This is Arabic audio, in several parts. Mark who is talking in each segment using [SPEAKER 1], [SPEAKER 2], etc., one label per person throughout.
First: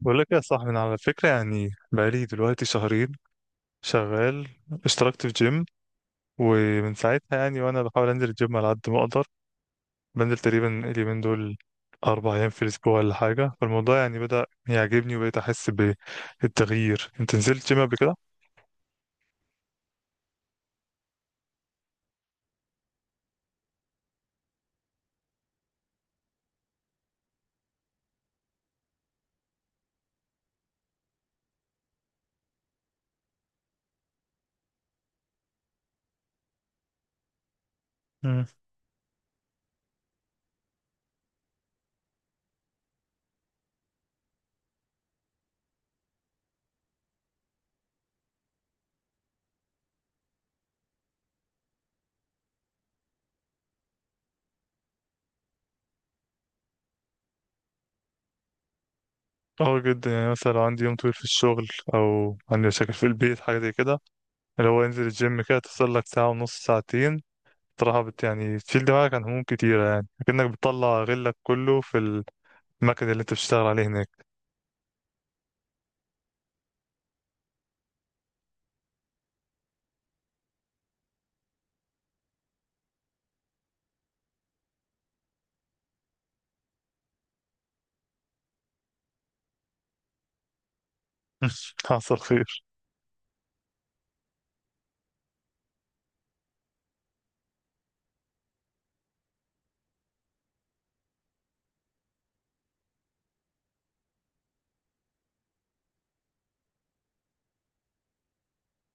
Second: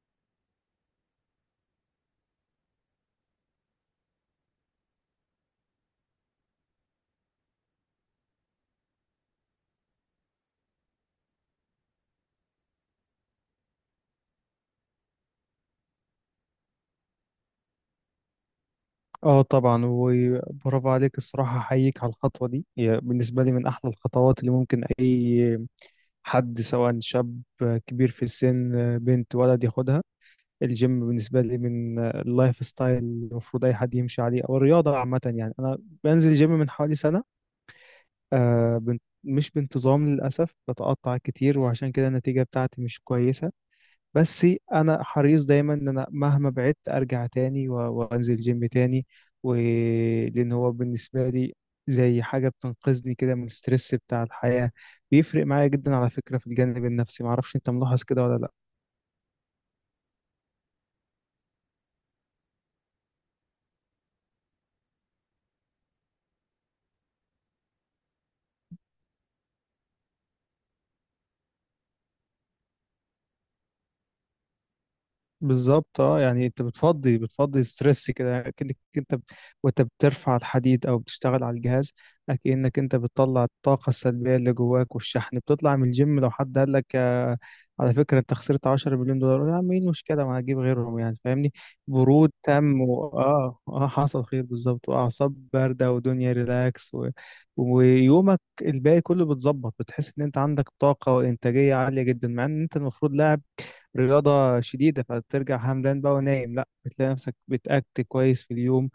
[SPEAKER 1] بقول لك يا صاحبي، انا على فكره يعني بقالي دلوقتي شهرين شغال. اشتركت في جيم، ومن ساعتها وانا بحاول انزل الجيم على قد ما اقدر. بنزل تقريبا اليومين دول 4 ايام في الاسبوع ولا حاجه. فالموضوع بدا يعجبني وبقيت احس بالتغيير. انت نزلت جيم قبل كده؟
[SPEAKER 2] اه، طبعا وبرافو عليك. الصراحة أحييك على الخطوة دي. هي بالنسبة لي من أحلى الخطوات اللي ممكن أي حد، سواء شاب، كبير في السن، بنت، ولد، ياخدها. الجيم بالنسبة لي من اللايف ستايل اللي المفروض أي حد يمشي عليه، أو الرياضة عامة. يعني أنا بنزل جيم من حوالي سنة.
[SPEAKER 1] مم.
[SPEAKER 2] آه بن- مش بانتظام للأسف، بتقطع كتير، وعشان كده النتيجة بتاعتي مش كويسة. بس انا حريص دايما ان انا مهما بعدت ارجع تاني و- وانزل جيم تاني، ولان هو بالنسبه لي زي حاجه بتنقذني كده من الستريس بتاع الحياه. بيفرق معايا جدا على فكره في الجانب النفسي، معرفش انت ملاحظ كده ولا لا؟
[SPEAKER 1] اه جدا، يعني مثلا لو عندي يوم طويل في الشغل، او عندي مشاكل في البيت، حاجه زي كده، اللي هو انزل الجيم كده، تفصل لك ساعه ونص، ساعتين. صراحة بت يعني تشيل دماغك عن هموم كتيرة، يعني كأنك بتطلع غلك كله في المكن اللي انت بتشتغل عليه هناك.
[SPEAKER 2] بالظبط. اه يعني انت بتفضي، بتفضي ستريس كده، يعني وانت بترفع الحديد او بتشتغل على الجهاز، كأنك انت بتطلع الطاقة السلبية اللي جواك والشحن. بتطلع من الجيم، لو حد قال لك آه، على فكرة انت خسرت 10 مليون دولار، قول يا عم ايه المشكلة، ما هجيب غيرهم، يعني فاهمني.
[SPEAKER 1] حصل
[SPEAKER 2] برود
[SPEAKER 1] خير.
[SPEAKER 2] تام و... اه اه حصل خير بالظبط، واعصاب باردة ودنيا ريلاكس. ويومك الباقي كله بتظبط، بتحس ان انت عندك طاقة وانتاجية عالية جدا، مع ان انت المفروض لاعب رياضة شديدة فترجع همدان بقى ونايم. لا، بتلاقي نفسك بتأكت كويس في اليوم،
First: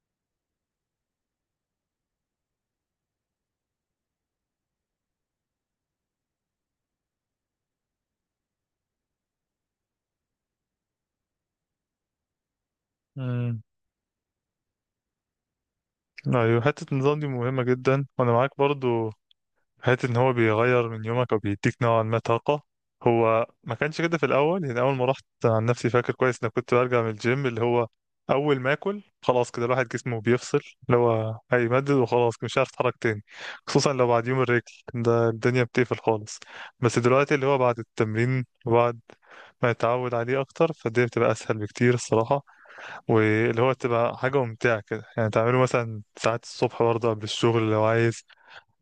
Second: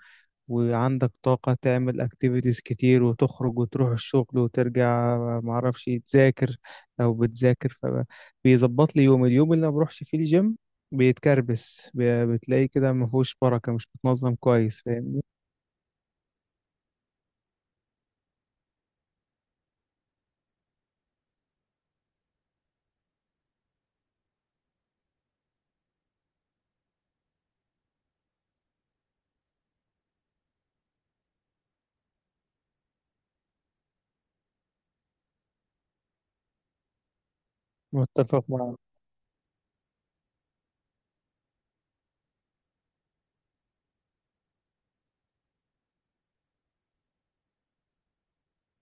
[SPEAKER 2] وعندك طاقة تعمل اكتيفيتيز كتير، وتخرج وتروح الشغل وترجع معرفش تذاكر لو بتذاكر. فبيظبط لي يوم. اليوم اللي ما بروحش فيه الجيم بيتكربس ب- بتلاقي كده ما فيهوش
[SPEAKER 1] امم،
[SPEAKER 2] بركة، مش متنظم كويس، فاهم؟
[SPEAKER 1] ايوه، حتة النظام دي مهمة جدا، وانا معاك برضو. حتة ان هو بيغير من يومك او بيديك نوعا ما طاقة. هو ما كانش كده في الاول، يعني اول ما رحت عن نفسي فاكر كويس ان كنت برجع من الجيم، اللي هو اول ما اكل خلاص كده الواحد جسمه بيفصل، اللي هو هيمدد وخلاص مش عارف اتحرك تاني. خصوصا لو بعد يوم الرجل ده، الدنيا بتقفل خالص. بس دلوقتي اللي هو بعد
[SPEAKER 2] متفق
[SPEAKER 1] التمرين
[SPEAKER 2] معاك
[SPEAKER 1] وبعد ما يتعود عليه اكتر، فالدنيا بتبقى اسهل بكتير الصراحة. واللي هو تبقى حاجة ممتعة كده، يعني تعمله مثلا ساعات الصبح برضه قبل الشغل لو عايز.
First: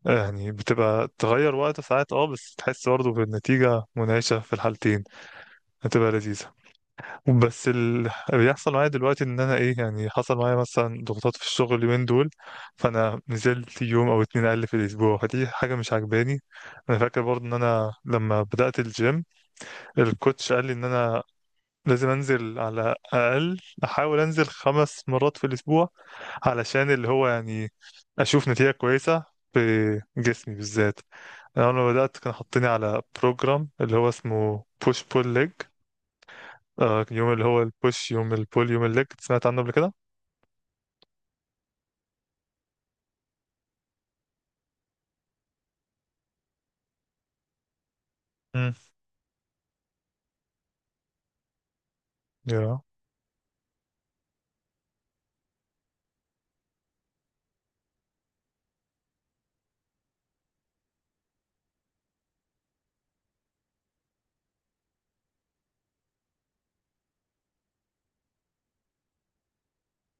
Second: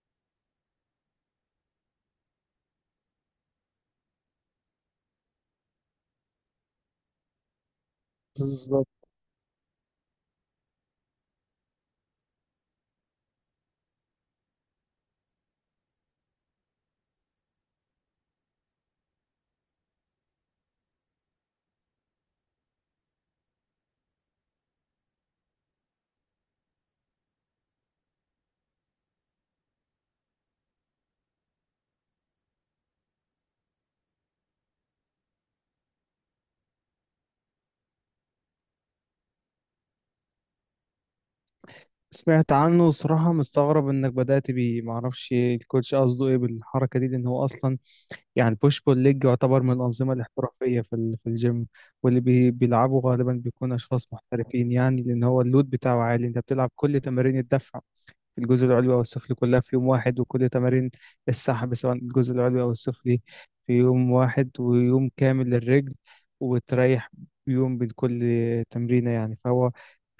[SPEAKER 1] يعني بتبقى تغير وقت ساعات، اه، بس تحس برضه بالنتيجة منعشة في الحالتين، هتبقى لذيذة. بس اللي بيحصل معايا
[SPEAKER 2] بالظبط.
[SPEAKER 1] دلوقتي ان انا ايه، يعني حصل معايا مثلا ضغوطات في الشغل اليومين دول، فانا نزلت يوم او اتنين اقل في الاسبوع، فدي حاجة مش عجباني. انا فاكر برضه ان انا لما بدأت الجيم، الكوتش قال لي ان انا لازم انزل على اقل، احاول انزل 5 مرات في الاسبوع، علشان اللي هو يعني اشوف نتيجة كويسة في جسمي بالذات. انا لما بدأت كان حاطيني على بروجرام اللي هو اسمه بوش بول ليج، يوم اللي هو البوش، يوم البول، يوم الليج. سمعت عنه قبل كده؟
[SPEAKER 2] سمعت عنه وصراحة مستغرب انك بدأت بيه، معرفش الكوتش قصده ايه بالحركة دي. لان هو اصلا يعني
[SPEAKER 1] امم،
[SPEAKER 2] البوش بول ليج يعتبر من الأنظمة الاحترافية في الجيم.
[SPEAKER 1] يا،
[SPEAKER 2] بيلعبوا غالبا بيكون أشخاص محترفين، يعني لأن هو اللود بتاعه عالي. أنت بتلعب كل تمارين الدفع في الجزء العلوي أو السفلي كلها في يوم واحد، وكل تمارين السحب سواء الجزء العلوي أو السفلي في يوم واحد، ويوم كامل للرجل. وتريح يوم بين كل تمرينة. يعني فهو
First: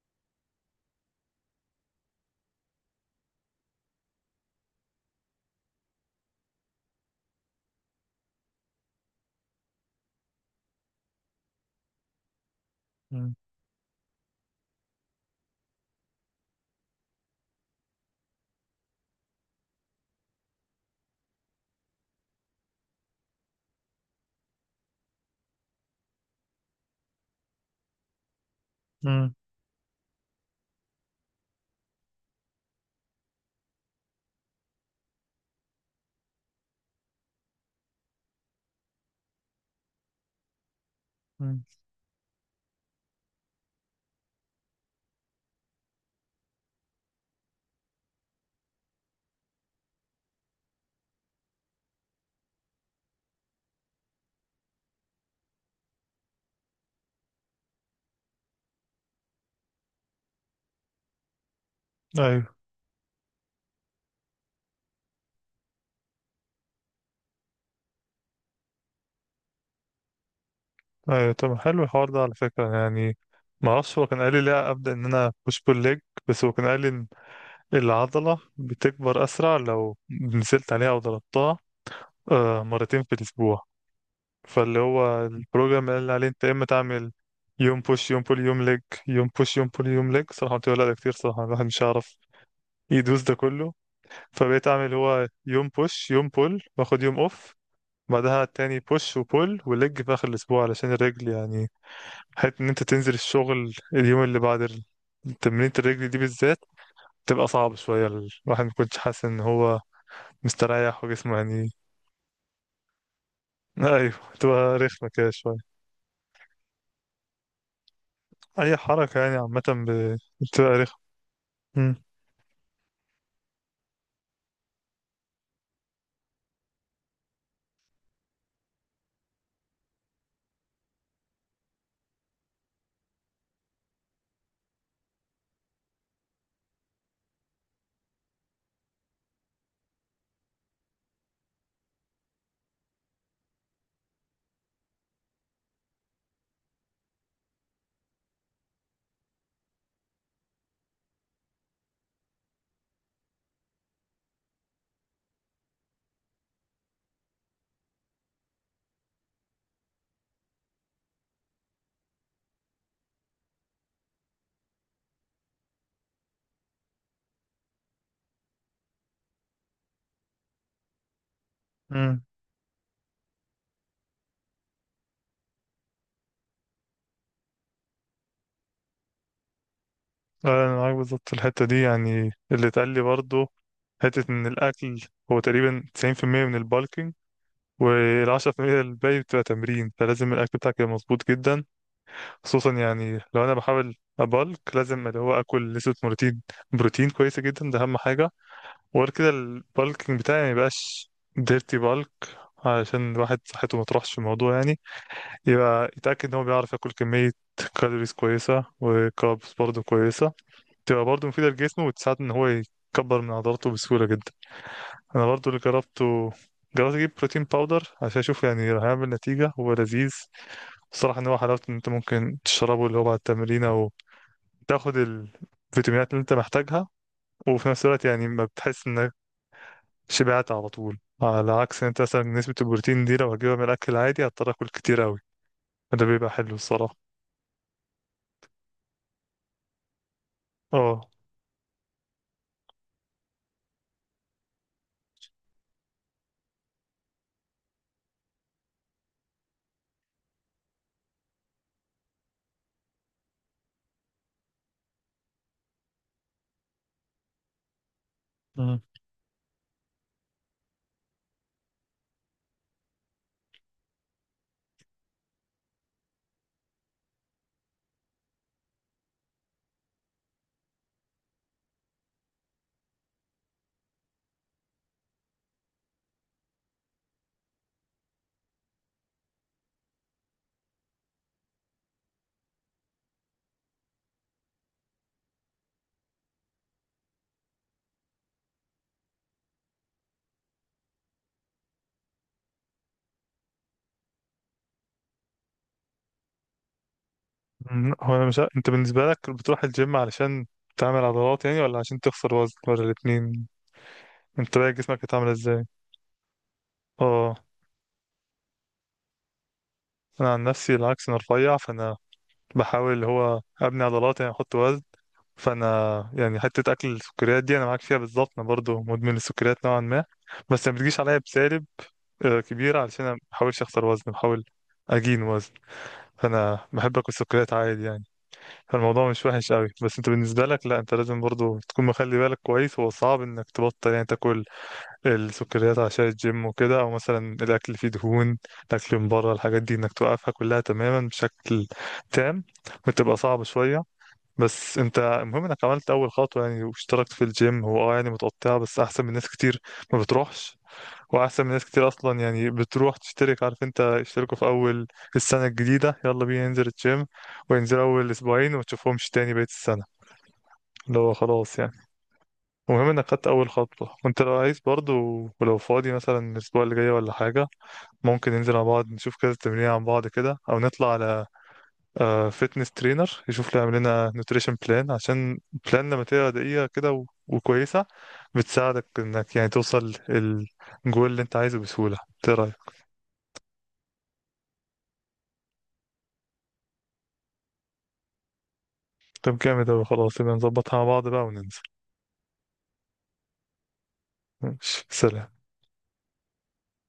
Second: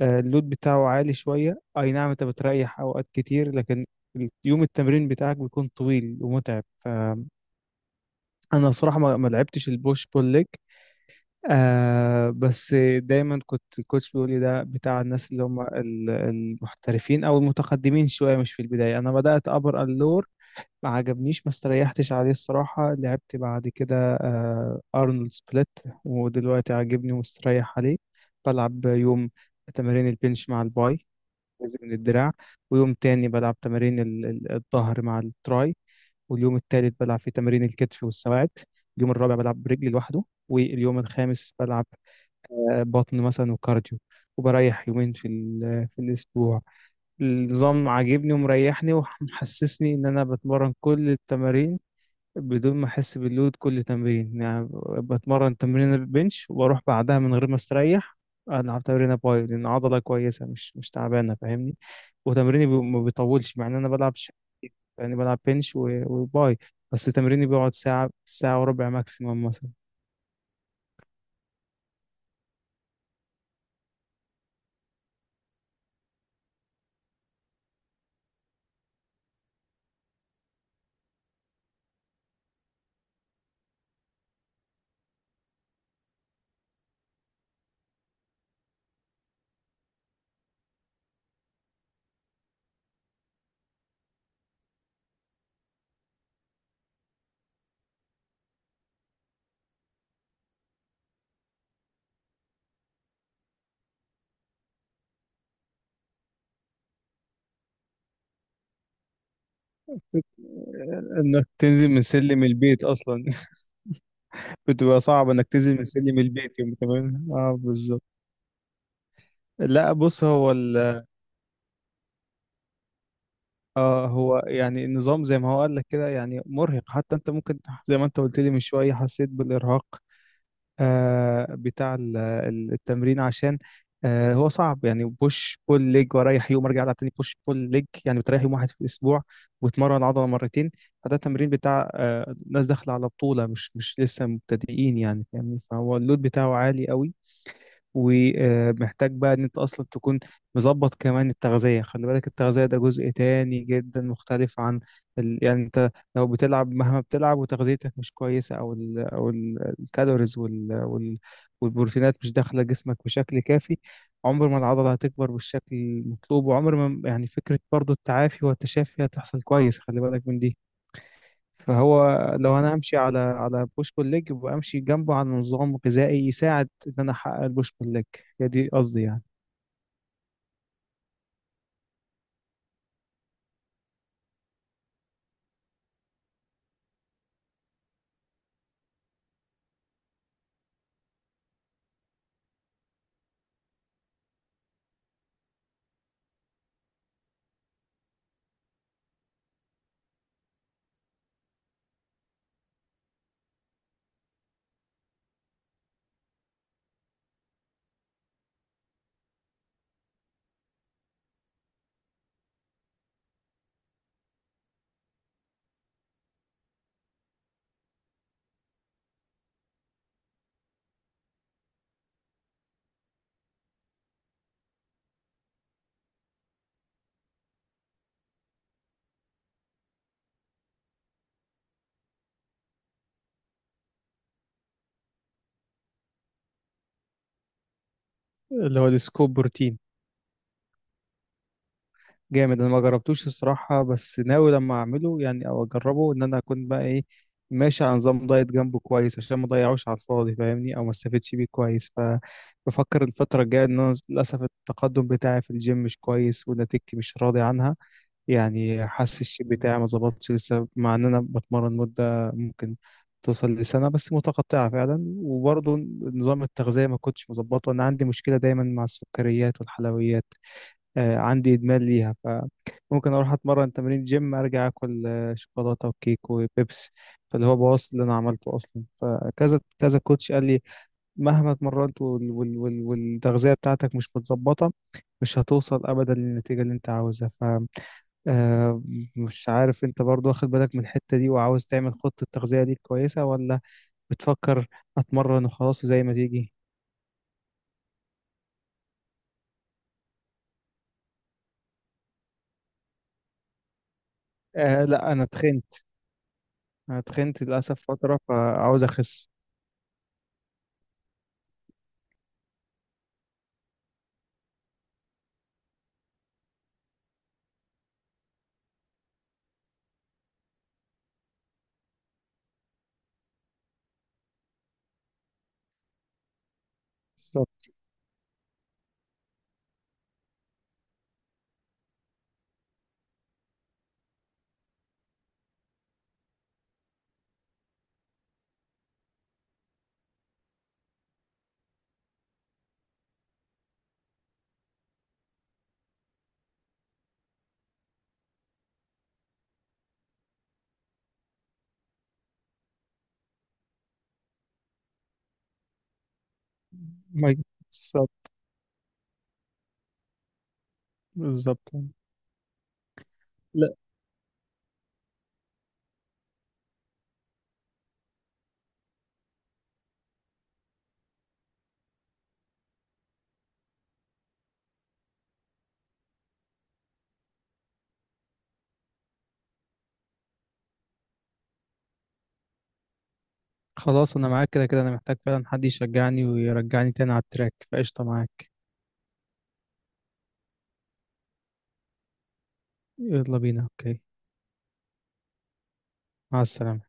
[SPEAKER 2] آه، اللود بتاعه عالي شوية، أي نعم أنت بتريح أوقات كتير، لكن يوم التمرين بتاعك بيكون طويل ومتعب. انا صراحه ما لعبتش البوش بول ليج. آه، بس
[SPEAKER 1] مم.
[SPEAKER 2] دايما كنت الكوتش بيقول لي ده بتاع الناس اللي هم المحترفين او المتقدمين شويه، مش في البدايه. انا بدات ابر اللور، ما عجبنيش، ما استريحتش عليه الصراحه. لعبت بعد كده آه ارنولد سبليت، ودلوقتي عاجبني ومستريح عليه. بلعب يوم
[SPEAKER 1] مم.
[SPEAKER 2] تمارين البنش مع الباي، جزء من الدراع. ويوم تاني بلعب تمارين الظهر مع التراي. واليوم الثالث بلعب فيه تمارين الكتف والسواعد. اليوم الرابع بلعب برجلي لوحده. واليوم الخامس
[SPEAKER 1] مم.
[SPEAKER 2] بلعب آه، بطن مثلا وكارديو. وبريح يومين في الأسبوع. النظام عاجبني ومريحني ومحسسني إن أنا بتمرن كل التمارين بدون ما أحس باللود كل تمرين. يعني بتمرن تمرين البنش وأروح بعدها من غير ما أستريح، ألعب تمرين باي، لأن عضلة كويسة مش تعبانة، فاهمني.
[SPEAKER 1] ايوه.
[SPEAKER 2] ما بيطولش، مع إن أنا بلعب، يعني بلعب بنش و- وباي، بس تمريني بيقعد ساعة، ساعة وربع ماكسيمم مثلا.
[SPEAKER 1] ايوه، طب حلو الحوار ده على فكرة يعني. ما اعرفش، هو كان قال لي لا ابدأ ان انا بوش بول ليج، بس هو كان قال لي العضلة بتكبر أسرع لو نزلت عليها أو ضربتها مرتين في الأسبوع، فاللي هو البروجرام اللي عليه أنت يا إما تعمل يوم بوش يوم بول يوم ليج، يوم بوش يوم بول يوم ليج. صراحة قلت له لا، ده كتير صراحة، الواحد مش هيعرف يدوس ده كله. فبقيت أعمل هو يوم بوش يوم بول وآخد يوم أوف، بعدها تاني بوش وبول وليج في آخر الأسبوع علشان الرجل يعني. حتى إن أنت تنزل الشغل اليوم اللي بعد تمرينة الرجل دي بالذات تبقى صعبة شوية. الواحد ما كنتش حاسس إن هو مستريح وجسمه
[SPEAKER 2] انك
[SPEAKER 1] يعني.
[SPEAKER 2] تنزل من سلم البيت اصلا!
[SPEAKER 1] ايوه، تبقى
[SPEAKER 2] بتبقى
[SPEAKER 1] رخمة كده
[SPEAKER 2] صعب انك
[SPEAKER 1] شوية.
[SPEAKER 2] تنزل من سلم البيت يوم كمان، اه بالظبط.
[SPEAKER 1] اي حركة يعني عامة
[SPEAKER 2] لا بص
[SPEAKER 1] بتبقى رخمة. امم.
[SPEAKER 2] آه هو يعني النظام زي ما هو قال لك كده، يعني مرهق. حتى انت ممكن زي ما انت قلت لي من شويه، حسيت بالارهاق آه، بتاع التمرين، عشان آه، هو صعب. يعني بوش بول ليج، واريح يوم، ارجع العب تاني بوش بول ليج، يعني بتريح يوم واحد في الاسبوع وتمرن عضله مرتين. فده تمرين بتاع آه، ناس داخله على بطوله، مش لسه مبتدئين، يعني فاهمني. فهو اللود بتاعه عالي قوي، ومحتاج بقى ان انت اصلا تكون مظبط كمان التغذية. خلي بالك، التغذية ده جزء تاني جدا مختلف عن يعني انت لو بتلعب، مهما بتلعب وتغذيتك مش كويسة، او الكالوريز والبروتينات مش داخلة جسمك بشكل كافي، عمر ما العضلة هتكبر بالشكل المطلوب، وعمر ما يعني فكرة برضو التعافي والتشافي هتحصل كويس، خلي بالك من دي. فهو
[SPEAKER 1] امم،
[SPEAKER 2] لو انا همشي على على بوش بول ليج، يبقى امشي جنبه على نظام غذائي يساعد ان انا احقق البوش بول ليج. هي دي قصدي يعني.
[SPEAKER 1] انا معاك بالظبط في الحتة دي. يعني اللي اتقال لي برضه، حتة ان الاكل هو تقريبا 90% من البالكينج، والعشرة في المية الباقي بتبقى تمرين. فلازم الأكل بتاعك يبقى مظبوط جدا، خصوصا يعني لو أنا بحاول أبالك، لازم اللي هو آكل نسبة بروتين كويسة جدا، ده أهم حاجة. وغير كده البالكينج بتاعي ما يبقاش ديرتي بالك، علشان الواحد صحته ما تروحش في الموضوع يعني. يبقى يتأكد ان هو بيعرف ياكل كمية كالوريز كويسة، وكاربس برضه كويسة تبقى برضه مفيدة لجسمه، وتساعد ان هو يكبر من عضلاته بسهولة جدا. انا برضه اللي جربته، جربت اجيب بروتين باودر عشان اشوف يعني هيعمل نتيجة. هو لذيذ الصراحة، ان هو حلاوته ان انت ممكن تشربه اللي هو بعد التمرين، او تاخد الفيتامينات اللي انت محتاجها، وفي نفس الوقت يعني ما بتحس انك شبعت على طول، على عكس انت مثلا نسبة البروتين دي لو هجيبها من الأكل العادي هضطر آكل كتير أوي. فده بيبقى حلو الصراحة.
[SPEAKER 2] اللي هو السكوب بروتين
[SPEAKER 1] اه.
[SPEAKER 2] جامد. انا ما جربتوش الصراحه، بس ناوي لما اعمله يعني او اجربه، ان انا اكون بقى ايه، ماشي على نظام دايت جنبه كويس، عشان ما اضيعوش على الفاضي فاهمني، او ما استفدش بيه كويس. فبفكر الفتره الجايه، ان انا للاسف التقدم بتاعي في الجيم مش كويس، ونتيجتي مش راضي عنها.
[SPEAKER 1] مم.
[SPEAKER 2] يعني حاسس الشيب بتاعي ما ظبطش لسه، مع ان انا بتمرن مده ممكن توصل لسنه، بس متقطعه فعلا. وبرضه نظام التغذيه ما كنتش مظبطه. انا عندي مشكله دايما مع السكريات والحلويات، آه عندي ادمان ليها. فممكن اروح اتمرن تمرين جيم، ارجع اكل آه، شوكولاته وكيك وبيبس، فاللي هو بوظ اللي انا عملته اصلا. فكذا كذا كوتش قال لي مهما اتمرنت والتغذيه بتاعتك مش متظبطه، مش هتوصل ابدا للنتيجه اللي انت عاوزها. آه، مش عارف انت برضو واخد بالك من الحتة دي وعاوز تعمل خطة تغذية ليك كويسة، ولا بتفكر اتمرن وخلاص زي ما تيجي.
[SPEAKER 1] أمم، هو أنا مش ع- انت بالنسبة لك بتروح الجيم علشان تعمل عضلات يعني، ولا عشان تخسر وزن، ولا الاتنين؟ انت بقى
[SPEAKER 2] آه
[SPEAKER 1] جسمك
[SPEAKER 2] لا، انا
[SPEAKER 1] هتعمل ازاي؟
[SPEAKER 2] تخنت. انا
[SPEAKER 1] اه.
[SPEAKER 2] تخنت للاسف فترة، فعاوز اخس.
[SPEAKER 1] أنا عن نفسي العكس، أنا رفيع، فأنا بحاول اللي هو أبني عضلات يعني، أحط وزن. فانا يعني حته اكل السكريات دي انا معاك فيها بالظبط، انا برضو مدمن السكريات نوعا ما. بس ما بتجيش عليا بسالب كبيره، علشان انا ما بحاولش اخسر وزن، بحاول اجين وزن. فانا بحب اكل سكريات
[SPEAKER 2] بالظبط.
[SPEAKER 1] عادي يعني. فالموضوع مش وحش قوي. بس انت بالنسبه لك لا، انت لازم برضو تكون مخلي بالك كويس. هو صعب انك تبطل يعني تاكل السكريات عشان الجيم وكده، او مثلا الاكل اللي فيه دهون، الاكل من بره، الحاجات دي انك توقفها كلها تماما بشكل تام، بتبقى صعبه شويه. بس انت المهم انك عملت اول خطوه يعني، واشتركت في الجيم. هو اه يعني متقطعه، بس احسن من ناس كتير ما بتروحش. واحسن من ناس كتير اصلا، يعني بتروح تشترك، عارف انت اشتركوا في اول السنه الجديده، يلا بينا ننزل الجيم،
[SPEAKER 2] ما-
[SPEAKER 1] وينزل اول
[SPEAKER 2] بالظبط.
[SPEAKER 1] اسبوعين وما تشوفهمش تاني بقيه السنه، اللي هو خلاص
[SPEAKER 2] بالظبط.
[SPEAKER 1] يعني. المهم انك خدت اول
[SPEAKER 2] لا
[SPEAKER 1] خطوه. وانت لو عايز برضو، ولو فاضي مثلا الاسبوع اللي جاي ولا حاجه، ممكن ننزل مع بعض، نشوف كذا تمرين عن بعض كده، او نطلع على فيتنس ترينر يشوف لي يعمل لنا نوتريشن بلان، عشان بلان لما تبقى دقيقة كده وكويسة، بتساعدك انك يعني توصل الجول اللي انت عايزه بسهولة. ايه رأيك؟
[SPEAKER 2] خلاص، انا معاك. كده كده انا محتاج فعلا حد يشجعني ويرجعني تاني على التراك، فقشطة معاك.
[SPEAKER 1] طب جامد اوي. خلاص يبقى نظبطها مع بعض بقى وننزل.
[SPEAKER 2] يلا بينا، اوكي.
[SPEAKER 1] ماشي، سلام.
[SPEAKER 2] مع السلامة.